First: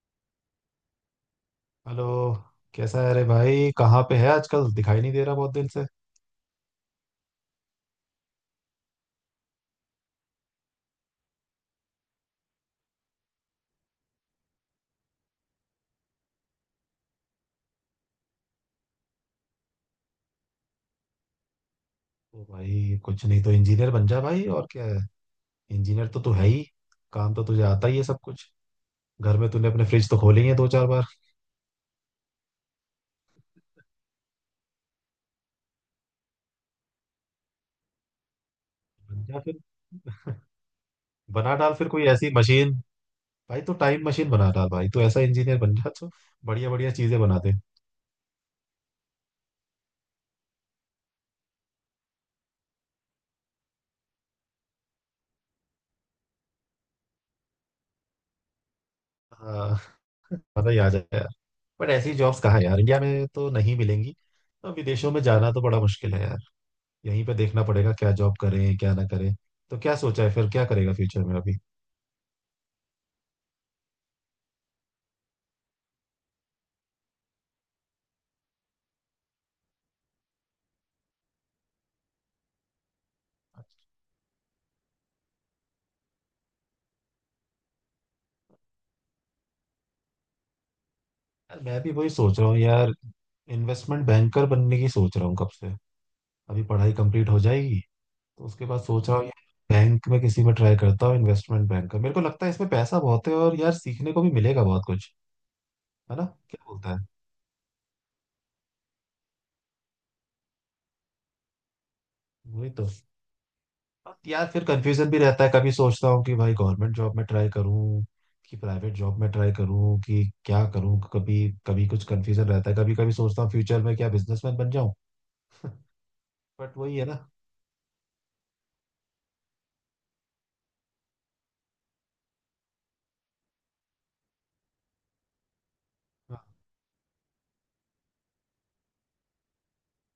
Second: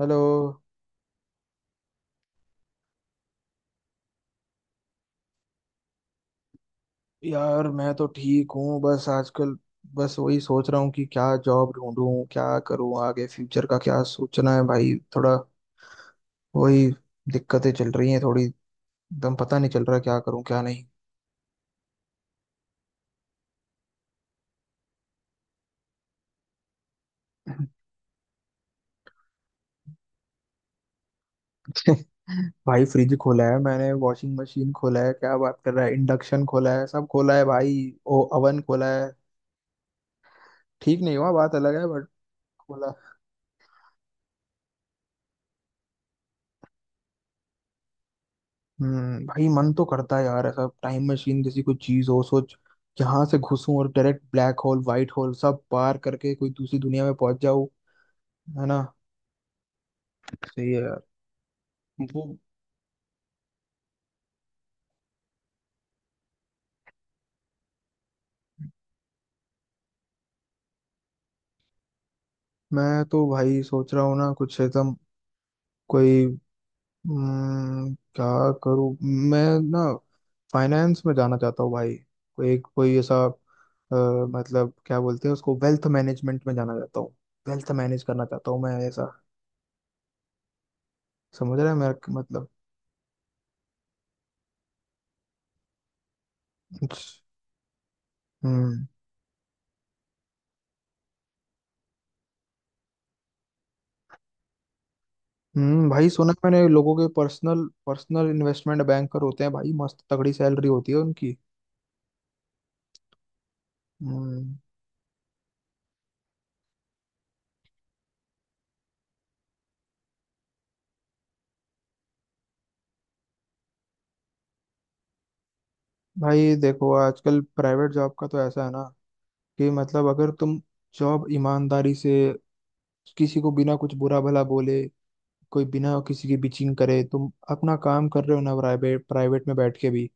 Hello. Hello. कैसा है? अरे भाई, कहाँ पे है आजकल? दिखाई नहीं दे रहा बहुत दिन से। यार मैं तो ठीक हूँ। बस आजकल बस वही सोच रहा हूँ कि क्या जॉब ढूंढूं, क्या करूँ, आगे फ्यूचर का क्या सोचना है। भाई थोड़ा वही, दिक्कतें चल रही हैं थोड़ी। एकदम पता नहीं चल रहा क्या करूँ क्या नहीं। ओ भाई, कुछ नहीं तो इंजीनियर बन जा भाई, और क्या है। इंजीनियर तो तू है ही। काम तो तुझे आता ही है सब कुछ। घर में तूने अपने फ्रिज तो खोले ही है दो चार बार। भाई फ्रिज खोला है मैंने, वॉशिंग मशीन खोला है, क्या बात कर रहा है, इंडक्शन खोला है, सब खोला है भाई। ओ ओवन खोला है। बन जा फिर। ठीक नहीं हुआ, बात बना डाल अलग है। फिर कोई बट ऐसी मशीन। भाई तो टाइम मशीन बना डाल भाई, तू ऐसा इंजीनियर बन जा जो बढ़िया बढ़िया चीजें बना दे। हम्म, भाई मन तो करता है यार ऐसा टाइम मशीन जैसी कोई चीज हो। सोच, जहां से घुसूं और direct black hole white hole सब पार करके कोई दूसरी दुनिया में पहुंच जाऊं। है ना। हाँ। मजा सही ही है आ यार। जाए यार। बट ऐसी वो, जॉब्स कहाँ है यार, इंडिया में तो नहीं मिलेंगी। तो विदेशों में जाना तो बड़ा मुश्किल है यार। यहीं पे देखना पड़ेगा क्या जॉब करें क्या ना करें। तो क्या सोचा है फिर, क्या करेगा फ्यूचर में अभी? मैं तो भाई सोच रहा हूँ ना कुछ एकदम कोई, क्या करूँ मैं ना, फाइनेंस में जाना चाहता हूँ भाई। कोई एक, कोई ऐसा, मतलब क्या बोलते हैं उसको, वेल्थ मैनेजमेंट में जाना चाहता हूँ। वेल्थ मैनेज करना चाहता हूँ मैं, ऐसा। समझ यार रहा है मैं भी वही मेरा सोच मतलब। रहा हूँ यार। इन्वेस्टमेंट बैंकर बनने की सोच रहा हूँ कब से। अभी पढ़ाई कंप्लीट हो जाएगी, तो उसके बाद हम्म। सोच रहा हूँ यार। बैंक में किसी में ट्राई करता हूँ इन्वेस्टमेंट बैंकर। मेरे को लगता है इसमें पैसा बहुत है और यार सीखने को भी मिलेगा बहुत कुछ। हम्म, भाई है ना, सुना है क्या मैंने, बोलता लोगों है। के पर्सनल पर्सनल इन्वेस्टमेंट बैंकर होते हैं भाई, मस्त तगड़ी सैलरी होती है उनकी। वही तो। यार हम्म। फिर कंफ्यूजन भी रहता है। कभी सोचता हूँ कि भाई गवर्नमेंट जॉब में ट्राई करूँ कि प्राइवेट जॉब में ट्राई करूँ कि क्या करूँ। कभी कभी कुछ कंफ्यूजन रहता है। कभी कभी सोचता हूँ फ्यूचर में क्या बिजनेसमैन बन जाऊँ। भाई बट देखो वही है ना। आजकल प्राइवेट जॉब का तो ऐसा है ना, कि मतलब अगर तुम जॉब ईमानदारी से, किसी को बिना कुछ बुरा भला बोले, कोई बिना किसी की हाँ। बिचिंग करे तुम अपना काम कर रहे हो ना, प्राइवेट प्राइवेट में बैठ के भी,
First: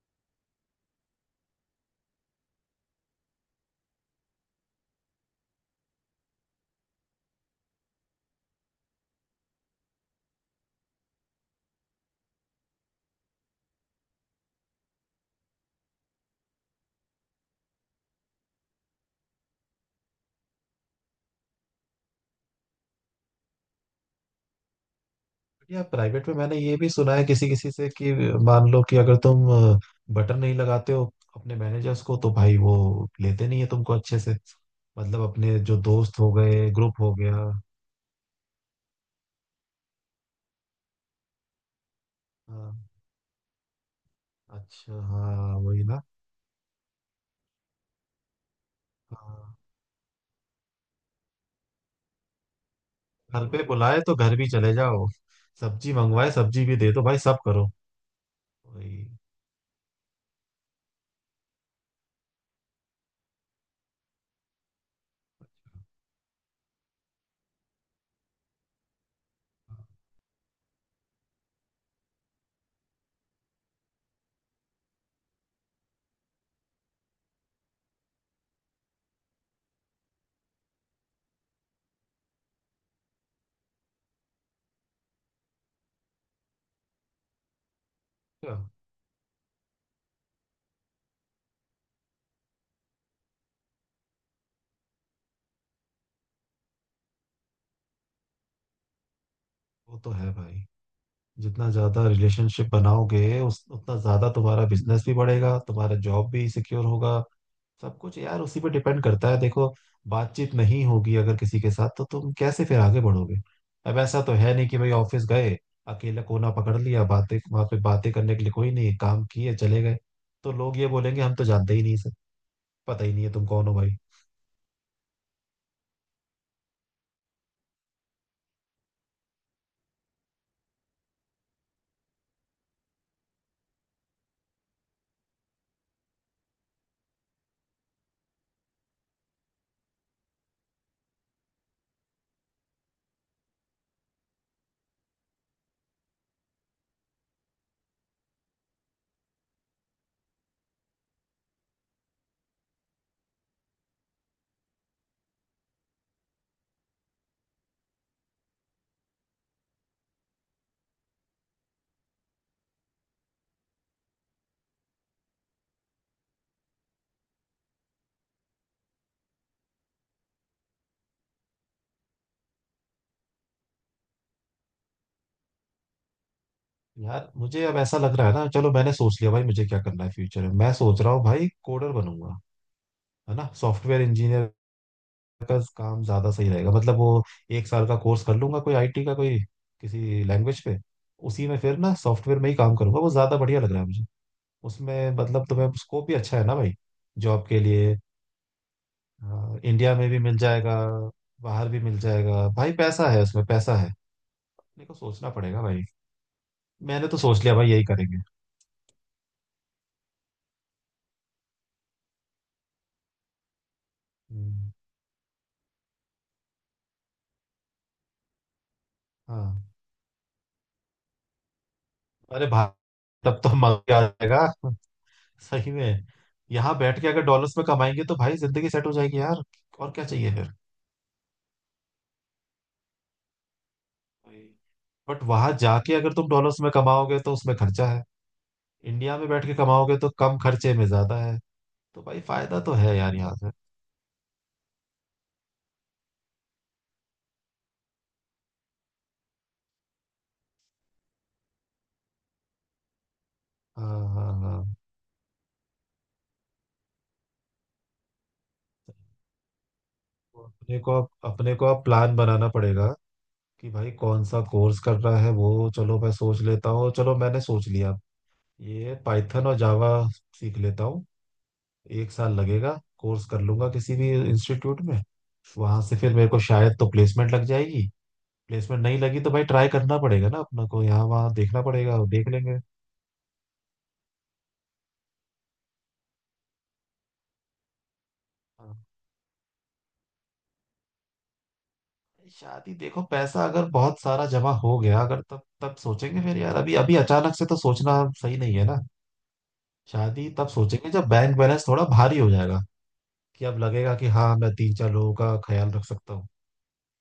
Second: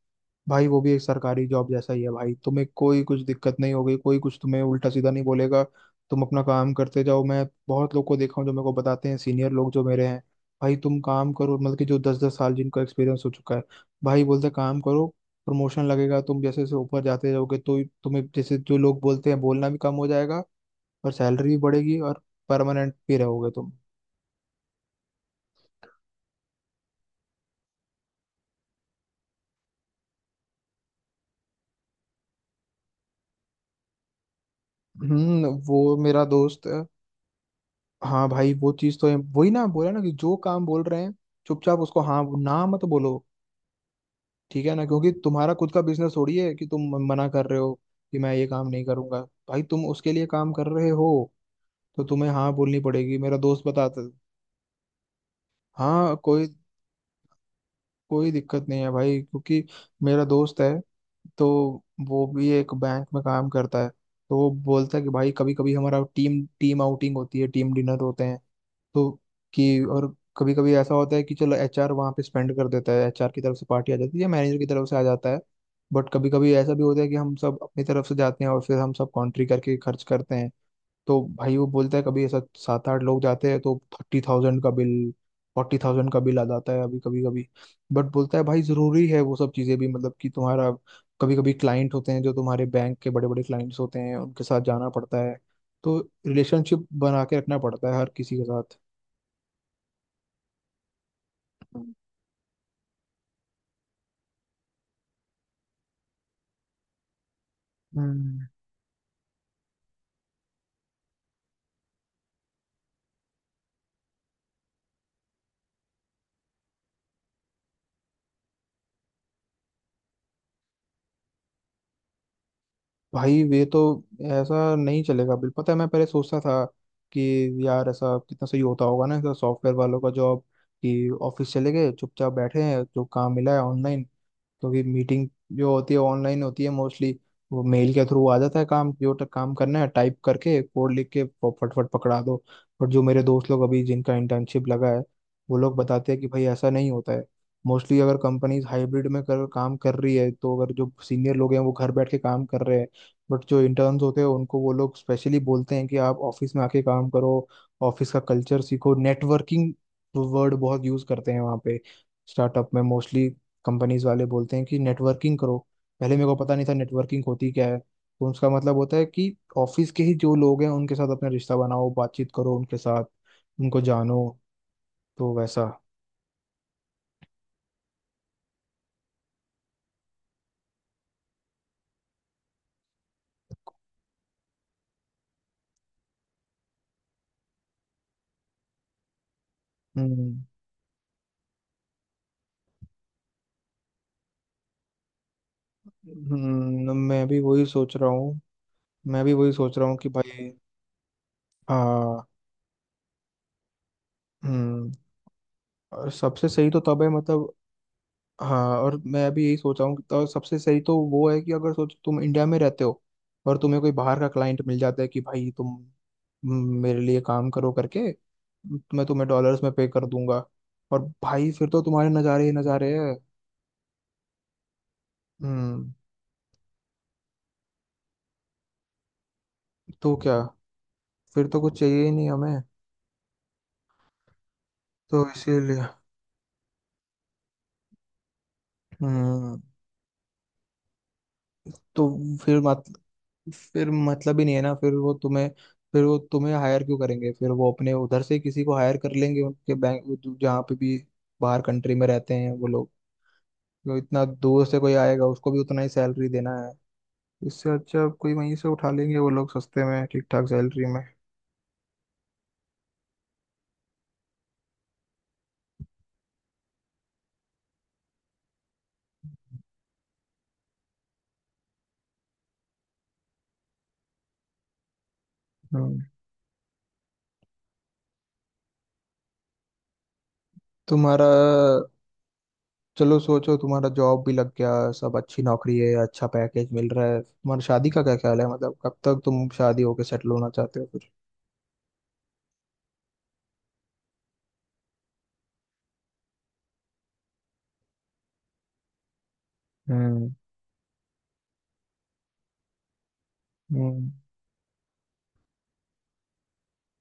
भाई वो भी एक सरकारी जॉब जैसा ही है। भाई तुम्हें कोई कुछ दिक्कत नहीं होगी, कोई कुछ तुम्हें उल्टा सीधा नहीं बोलेगा। तुम अपना काम करते जाओ। मैं बहुत लोग को देखा हूँ जो मेरे को बताते हैं, सीनियर लोग जो मेरे हैं, भाई तुम काम करो, मतलब कि जो दस दस साल जिनका एक्सपीरियंस हो चुका है। भाई बोलते काम करो, प्रमोशन लगेगा। तुम जैसे जैसे ऊपर जाते जाओगे तो तुम्हें, जैसे जो लोग बोलते हैं, बोलना भी कम हो जाएगा और सैलरी भी बढ़ेगी और परमानेंट भी रहोगे तुम। यार प्राइवेट में मैंने ये भी सुना है किसी किसी से कि मान लो कि अगर तुम बटन नहीं लगाते हो अपने मैनेजर्स को, तो भाई वो लेते नहीं है तुमको अच्छे से। मतलब हम्म, अपने जो वो दोस्त मेरा हो दोस्त गए, है। ग्रुप हो गया। हाँ भाई, वो चीज तो है। वही ना बोला ना कि जो काम बोल रहे हैं चुपचाप उसको हाँ, ना मत हाँ। बोलो। ठीक है ना, अच्छा, क्योंकि तुम्हारा हाँ खुद का वही ना। बिजनेस थोड़ी है कि तुम मना कर रहे हो कि मैं ये काम नहीं करूंगा। हाँ। भाई तुम उसके लिए काम कर रहे हो, तो तुम्हें हाँ बोलनी पड़ेगी। मेरा घर पे दोस्त बताता बुलाए है। तो घर भी चले जाओ, सब्जी हाँ, मंगवाए कोई सब्जी भी दे दो भाई, सब करो। कोई दिक्कत नहीं है भाई। भाई, क्योंकि मेरा दोस्त है तो, वो भी एक बैंक में काम करता है तो वो बोलता है कि भाई, कभी कभी हमारा टीम टीम आउटिंग होती है, टीम डिनर होते हैं। तो कि और कभी कभी ऐसा होता है कि चलो एचआर वहाँ पे स्पेंड कर देता है, एचआर की तरफ से पार्टी आ जाती है या मैनेजर की तरफ से आ जाता है। बट कभी कभी ऐसा भी होता है कि हम सब अपनी तरफ से जाते हैं और फिर हम सब कॉन्ट्री करके खर्च करते हैं। तो भाई वो बोलता है कभी ऐसा सात आठ लोग जाते हैं तो 30,000 का बिल, 40,000 का बिल आ जाता है अभी, कभी कभी। बट बोलता है क्या। भाई जरूरी है वो सब चीज़ें भी, मतलब कि तुम्हारा, कभी कभी क्लाइंट होते हैं जो तुम्हारे बैंक के बड़े बड़े क्लाइंट्स होते हैं, उनके साथ जाना पड़ता है। तो रिलेशनशिप बना के रखना पड़ता है हर किसी के साथ। वो तो है भाई। जितना ज्यादा रिलेशनशिप बनाओगे उस उतना ज्यादा तुम्हारा बिजनेस भी बढ़ेगा, तुम्हारा जॉब भी सिक्योर होगा। सब कुछ यार हम्म। उसी पे डिपेंड करता है देखो। बातचीत नहीं होगी अगर किसी के साथ तो तुम कैसे फिर आगे बढ़ोगे? अब ऐसा तो है नहीं कि भाई ऑफिस गए, अकेला कोना पकड़ लिया, बातें वहां पे बातें करने के लिए कोई नहीं, काम किए चले गए। तो लोग ये बोलेंगे हम तो जानते ही नहीं से, पता ही नहीं है भाई तुम ये कौन हो तो, भाई। ऐसा नहीं चलेगा बिल। पता है मैं पहले सोचता था कि यार ऐसा कितना सही होता होगा ना, ऐसा सॉफ्टवेयर वालों का जॉब, कि ऑफिस चले गए, चुपचाप बैठे हैं, जो काम मिला है ऑनलाइन। क्योंकि मीटिंग जो होती है ऑनलाइन होती है मोस्टली। वो मेल के थ्रू आ जाता है काम, जो काम करना है टाइप करके, कोड लिख के फटफट पकड़ा दो। और जो मेरे दोस्त लोग अभी जिनका इंटर्नशिप लगा है वो लोग बताते हैं कि भाई ऐसा नहीं होता है। मोस्टली अगर कंपनीज हाइब्रिड में कर काम कर रही है तो, अगर जो सीनियर लोग हैं वो घर बैठ के काम कर रहे हैं, बट जो इंटर्न्स होते हैं उनको वो लोग स्पेशली बोलते हैं कि आप ऑफिस में आके काम करो, ऑफिस का कल्चर सीखो। नेटवर्किंग वर्ड बहुत यूज करते हैं वहाँ पे, स्टार्टअप में मोस्टली। कंपनीज वाले बोलते हैं कि नेटवर्किंग करो। पहले मेरे को पता नहीं था नेटवर्किंग होती क्या है। तो उसका मतलब होता है कि ऑफिस के ही जो लोग हैं उनके साथ अपना रिश्ता बनाओ, बातचीत करो उनके साथ, उनको जानो, तो वैसा। यार मुझे अब ऐसा लग रहा है ना, चलो मैंने सोच लिया भाई मुझे क्या करना है फ्यूचर में। मैं सोच रहा हूँ भाई कोडर बनूंगा। है ना, सॉफ्टवेयर इंजीनियर का काम ज्यादा सही रहेगा। मतलब वो 1 साल का कोर्स कर लूंगा कोई आईटी का, कोई किसी हम्म। लैंग्वेज पे। उसी में फिर ना सॉफ्टवेयर में ही काम करूंगा। वो ज्यादा बढ़िया लग रहा है मुझे। उसमें मतलब तुम्हें स्कोप भी अच्छा है ना भाई, मैं भी जॉब के वही सोच लिए। रहा हूँ। मैं भी वही सोच रहा इंडिया हूँ कि में भी मिल भाई। जाएगा, बाहर भी मिल हाँ। जाएगा भाई। पैसा है उसमें, पैसा है। मेरे हम्म। को सोचना पड़ेगा भाई। और सबसे सही तो तब है मैंने तो सोच मतलब, लिया भाई यही करेंगे। हाँ, और मैं अभी यही सोच रहा हूँ तो सबसे सही तो वो है कि अगर सोचो तुम इंडिया में रहते हो और तुम्हें कोई बाहर का क्लाइंट हम्म, मिल जाता है कि भाई तुम, म, मेरे लिए काम करो करके, मैं तुम्हें डॉलर्स में हाँ। पे कर दूंगा। और भाई फिर तो तुम्हारे नज़ारे अरे ही भाई नज़ारे हैं। तब तो मजा आ जाएगा, सही हम्म। में। यहाँ बैठ के अगर डॉलर्स में कमाएंगे तो भाई जिंदगी सेट हो जाएगी यार। और क्या तो चाहिए क्या, फिर। फिर तो कुछ चाहिए ही नहीं हमें। बट तो वहां इसीलिए, जाके अगर तुम डॉलर्स में कमाओगे तो उसमें खर्चा है। इंडिया में बैठ के हम्म। कमाओगे तो कम खर्चे में ज्यादा है। तो तो भाई फिर फायदा तो मत है यार यहाँ से। फिर मतलब ही नहीं है ना। फिर वो तुम्हें हायर क्यों करेंगे। फिर वो अपने उधर से ही किसी को हायर कर लेंगे उनके बैंक, जहाँ पे भी बाहर कंट्री में रहते हैं वो लोग। तो हाँ, इतना हाँ, दूर हाँ। से कोई आएगा, उसको भी उतना ही सैलरी देना है। इससे अच्छा कोई वहीं से उठा लेंगे वो लोग, सस्ते में, ठीक तो ठाक अपने सैलरी को, में। अपने को अब प्लान बनाना पड़ेगा कि भाई कौन सा कोर्स करना है। वो चलो मैं सोच लेता हूँ, चलो मैंने सोच लिया। ये पाइथन और जावा सीख लेता हूँ। 1 साल लगेगा, कोर्स कर लूंगा किसी भी इंस्टीट्यूट में। वहां से हम्म। फिर मेरे को शायद तो प्लेसमेंट लग जाएगी। प्लेसमेंट नहीं लगी तो भाई ट्राई करना पड़ेगा ना, अपना को यहाँ तुम्हारा वहाँ देखना पड़ेगा, वो देख लेंगे। चलो सोचो, तुम्हारा जॉब भी लग गया, सब अच्छी नौकरी है, अच्छा पैकेज मिल रहा है, तुम्हारा शादी का क्या ख्याल है? मतलब हाँ। कब तक तुम शादी होके सेटल होना चाहते हो फिर? शादी देखो, पैसा अगर बहुत सारा जमा हो गया अगर, तब तब सोचेंगे फिर यार। अभी अभी अचानक से तो सोचना सही नहीं है ना। शादी हम्म। तब सोचेंगे जब बैंक बैलेंस थोड़ा भारी हो जाएगा। कि अब लगेगा कि हाँ मैं तीन चार लोगों का ख्याल रख सकता हूँ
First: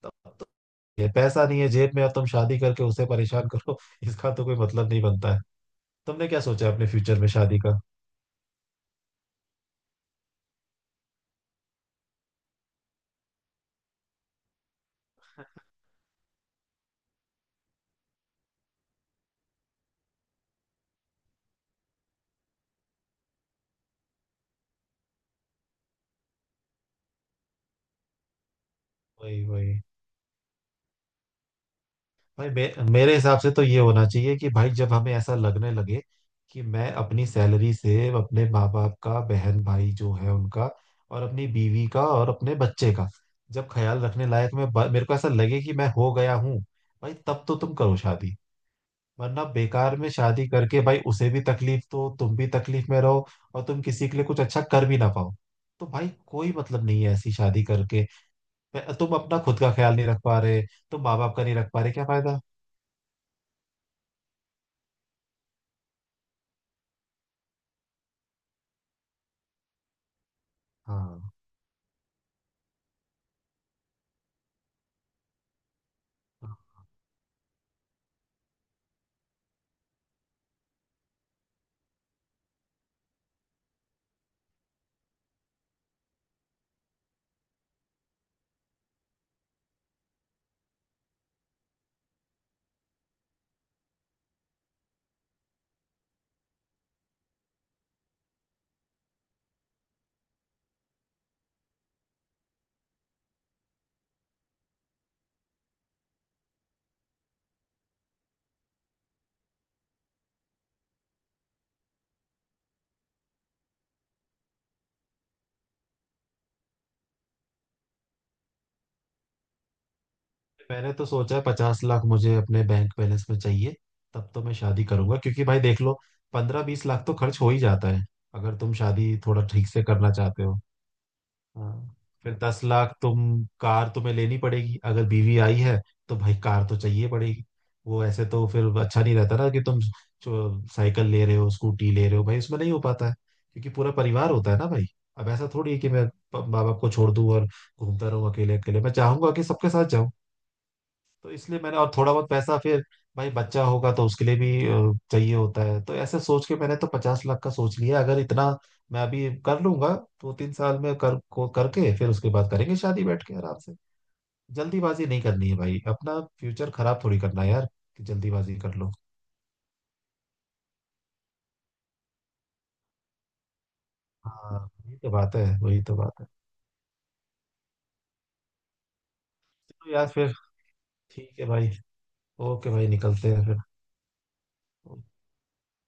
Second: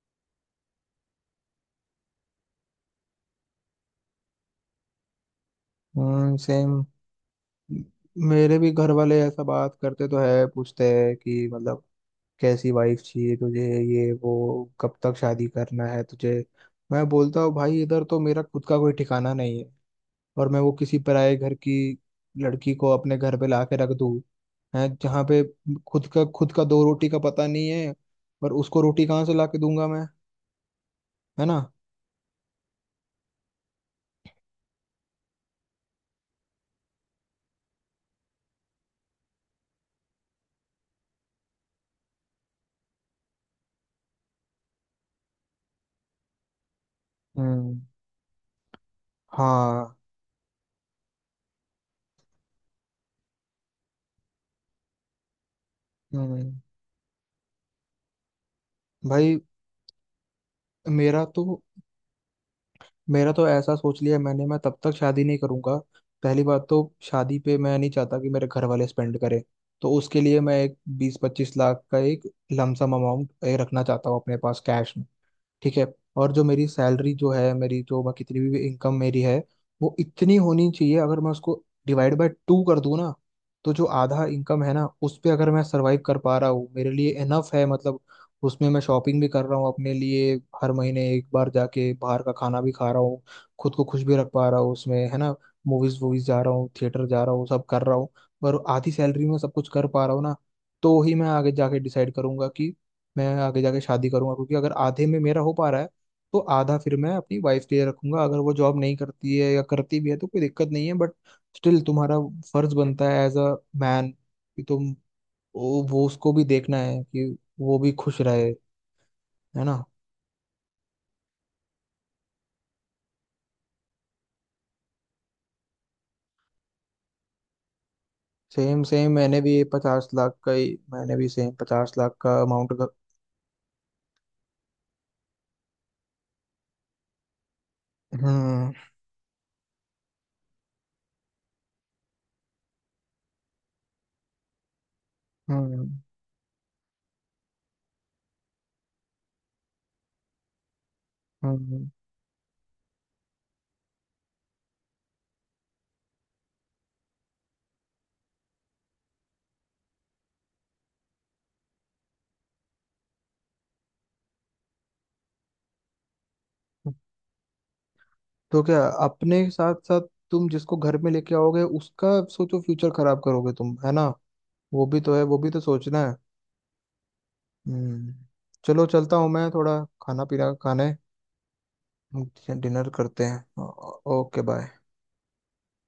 तब। तो ये पैसा नहीं है जेब में, अब तुम शादी करके उसे परेशान करो। इसका तो कोई मतलब नहीं बनता है। तुमने हम्म, क्या सोचा है सेम। अपने फ्यूचर में शादी का? मेरे भी घर वाले ऐसा बात करते तो है, पूछते हैं कि मतलब कैसी वाइफ चाहिए तुझे, ये वो, कब तक शादी करना है तुझे। मैं बोलता हूँ भाई इधर तो मेरा खुद का कोई ठिकाना नहीं है, और मैं वो किसी पराये घर की लड़की को अपने घर पे ला के रख दूँ, है जहाँ पे खुद का दो रोटी का पता नहीं है, और उसको रोटी कहाँ से वही ला के वही। दूंगा मैं। है ना। भाई मेरे हिसाब से तो ये होना चाहिए कि भाई जब हमें ऐसा लगने लगे कि मैं अपनी सैलरी से अपने माँ बाप का, बहन भाई जो है उनका, और अपनी बीवी का और अपने बच्चे का जब ख्याल रखने लायक मैं मेरे को ऐसा लगे कि मैं हो गया हूँ, भाई तब तो तुम हम्म। करो शादी। वरना हाँ। बेकार में शादी करके भाई उसे भी तकलीफ दो, तुम भी तकलीफ में रहो, और तुम किसी के लिए कुछ अच्छा कर भी ना पाओ। तो भाई कोई हम्म, मतलब नहीं है ऐसी शादी करके। तुम अपना भाई खुद का ख्याल नहीं रख पा रहे, तुम माँ मेरा बाप का नहीं तो रख पा रहे, क्या फायदा। मेरा तो ऐसा सोच लिया मैंने, मैं तब तक शादी नहीं करूंगा। पहली बात तो, शादी पे मैं नहीं चाहता कि मेरे घर वाले स्पेंड करें। तो उसके लिए मैं एक बीस हाँ। पच्चीस लाख का एक लमसम अमाउंट रखना चाहता हूँ अपने पास कैश। ठीक है। और जो मेरी सैलरी जो है, मेरी जो, मैं कितनी भी इनकम मेरी है, वो इतनी होनी चाहिए, अगर मैं उसको डिवाइड बाय टू कर दूं ना तो जो आधा इनकम है ना उस पे अगर मैं सरवाइव कर पा रहा हूँ, मेरे लिए इनफ है मतलब। उसमें मैं शॉपिंग भी कर रहा हूँ अपने लिए, हर महीने एक बार जाके बाहर का खाना भी खा रहा हूँ, खुद को खुश भी रख पा रहा हूँ उसमें, है ना। मूवीज वूवीज जा रहा हूँ, थिएटर जा रहा हूँ, सब कर रहा हूँ। पर आधी सैलरी में सब कुछ कर पा रहा हूँ ना, तो ही मैं आगे जाके डिसाइड करूंगा कि मैं आगे जाके शादी करूंगा। क्योंकि अगर आधे में मेरा हो पा रहा है तो आधा फिर मैं अपनी वाइफ के लिए रखूंगा। अगर वो जॉब नहीं करती है या करती भी है तो कोई दिक्कत नहीं है, बट स्टिल तुम्हारा फर्ज बनता है एज अ मैन कि तुम, वो उसको भी देखना है कि वो भी खुश रहे, है ना। मैंने तो सोचा 50 लाख मुझे अपने बैंक बैलेंस में चाहिए, तब तो मैं शादी करूंगा। क्योंकि भाई देख लो, 15 20 लाख तो खर्च हो ही जाता है अगर तुम सेम सेम, शादी मैंने थोड़ा भी ठीक से पचास करना लाख चाहते का हो। ही, मैंने भी सेम पचास हाँ। लाख फिर का दस अमाउंट का। लाख तुम। कार तुम्हें लेनी पड़ेगी अगर बीवी आई है, तो भाई कार तो चाहिए पड़ेगी। वो ऐसे तो फिर हम्म। अच्छा नहीं रहता ना कि तुम जो साइकिल ले रहे हो, स्कूटी ले रहे हो, भाई उसमें नहीं हो पाता है। क्योंकि पूरा परिवार होता है ना भाई। अब ऐसा थोड़ी है हम्म। कि मैं माँ बाप को छोड़ दूं और घूमता रहूं अकेले अकेले। मैं चाहूंगा कि सबके साथ। तो इसलिए मैंने हम्म। और थोड़ा बहुत पैसा फिर। भाई बच्चा होगा तो उसके लिए भी चाहिए होता है। तो ऐसे सोच के मैंने तो 50 लाख का सोच लिया। अगर इतना मैं अभी कर लूंगा दो तीन साल में कर को करके फिर उसके बाद करेंगे शादी बैठ के आराम से। जल्दीबाजी नहीं करनी है भाई, अपना फ्यूचर खराब थोड़ी करना है यार, कि जल्दीबाजी तो कर क्या, लो। अपने साथ साथ तुम जिसको घर में लेके आओगे उसका सोचो, फ्यूचर खराब करोगे तुम, है ना। हाँ, वो वही भी तो तो है, बात वो है, भी तो वही तो सोचना है। बात है। हम्म। चलो चलता हूँ मैं, थोड़ा चलो यार खाना फिर, पीना खाने, ठीक है भाई। ओके भाई, डिनर करते निकलते हैं। हैं ओके बाय। फिर।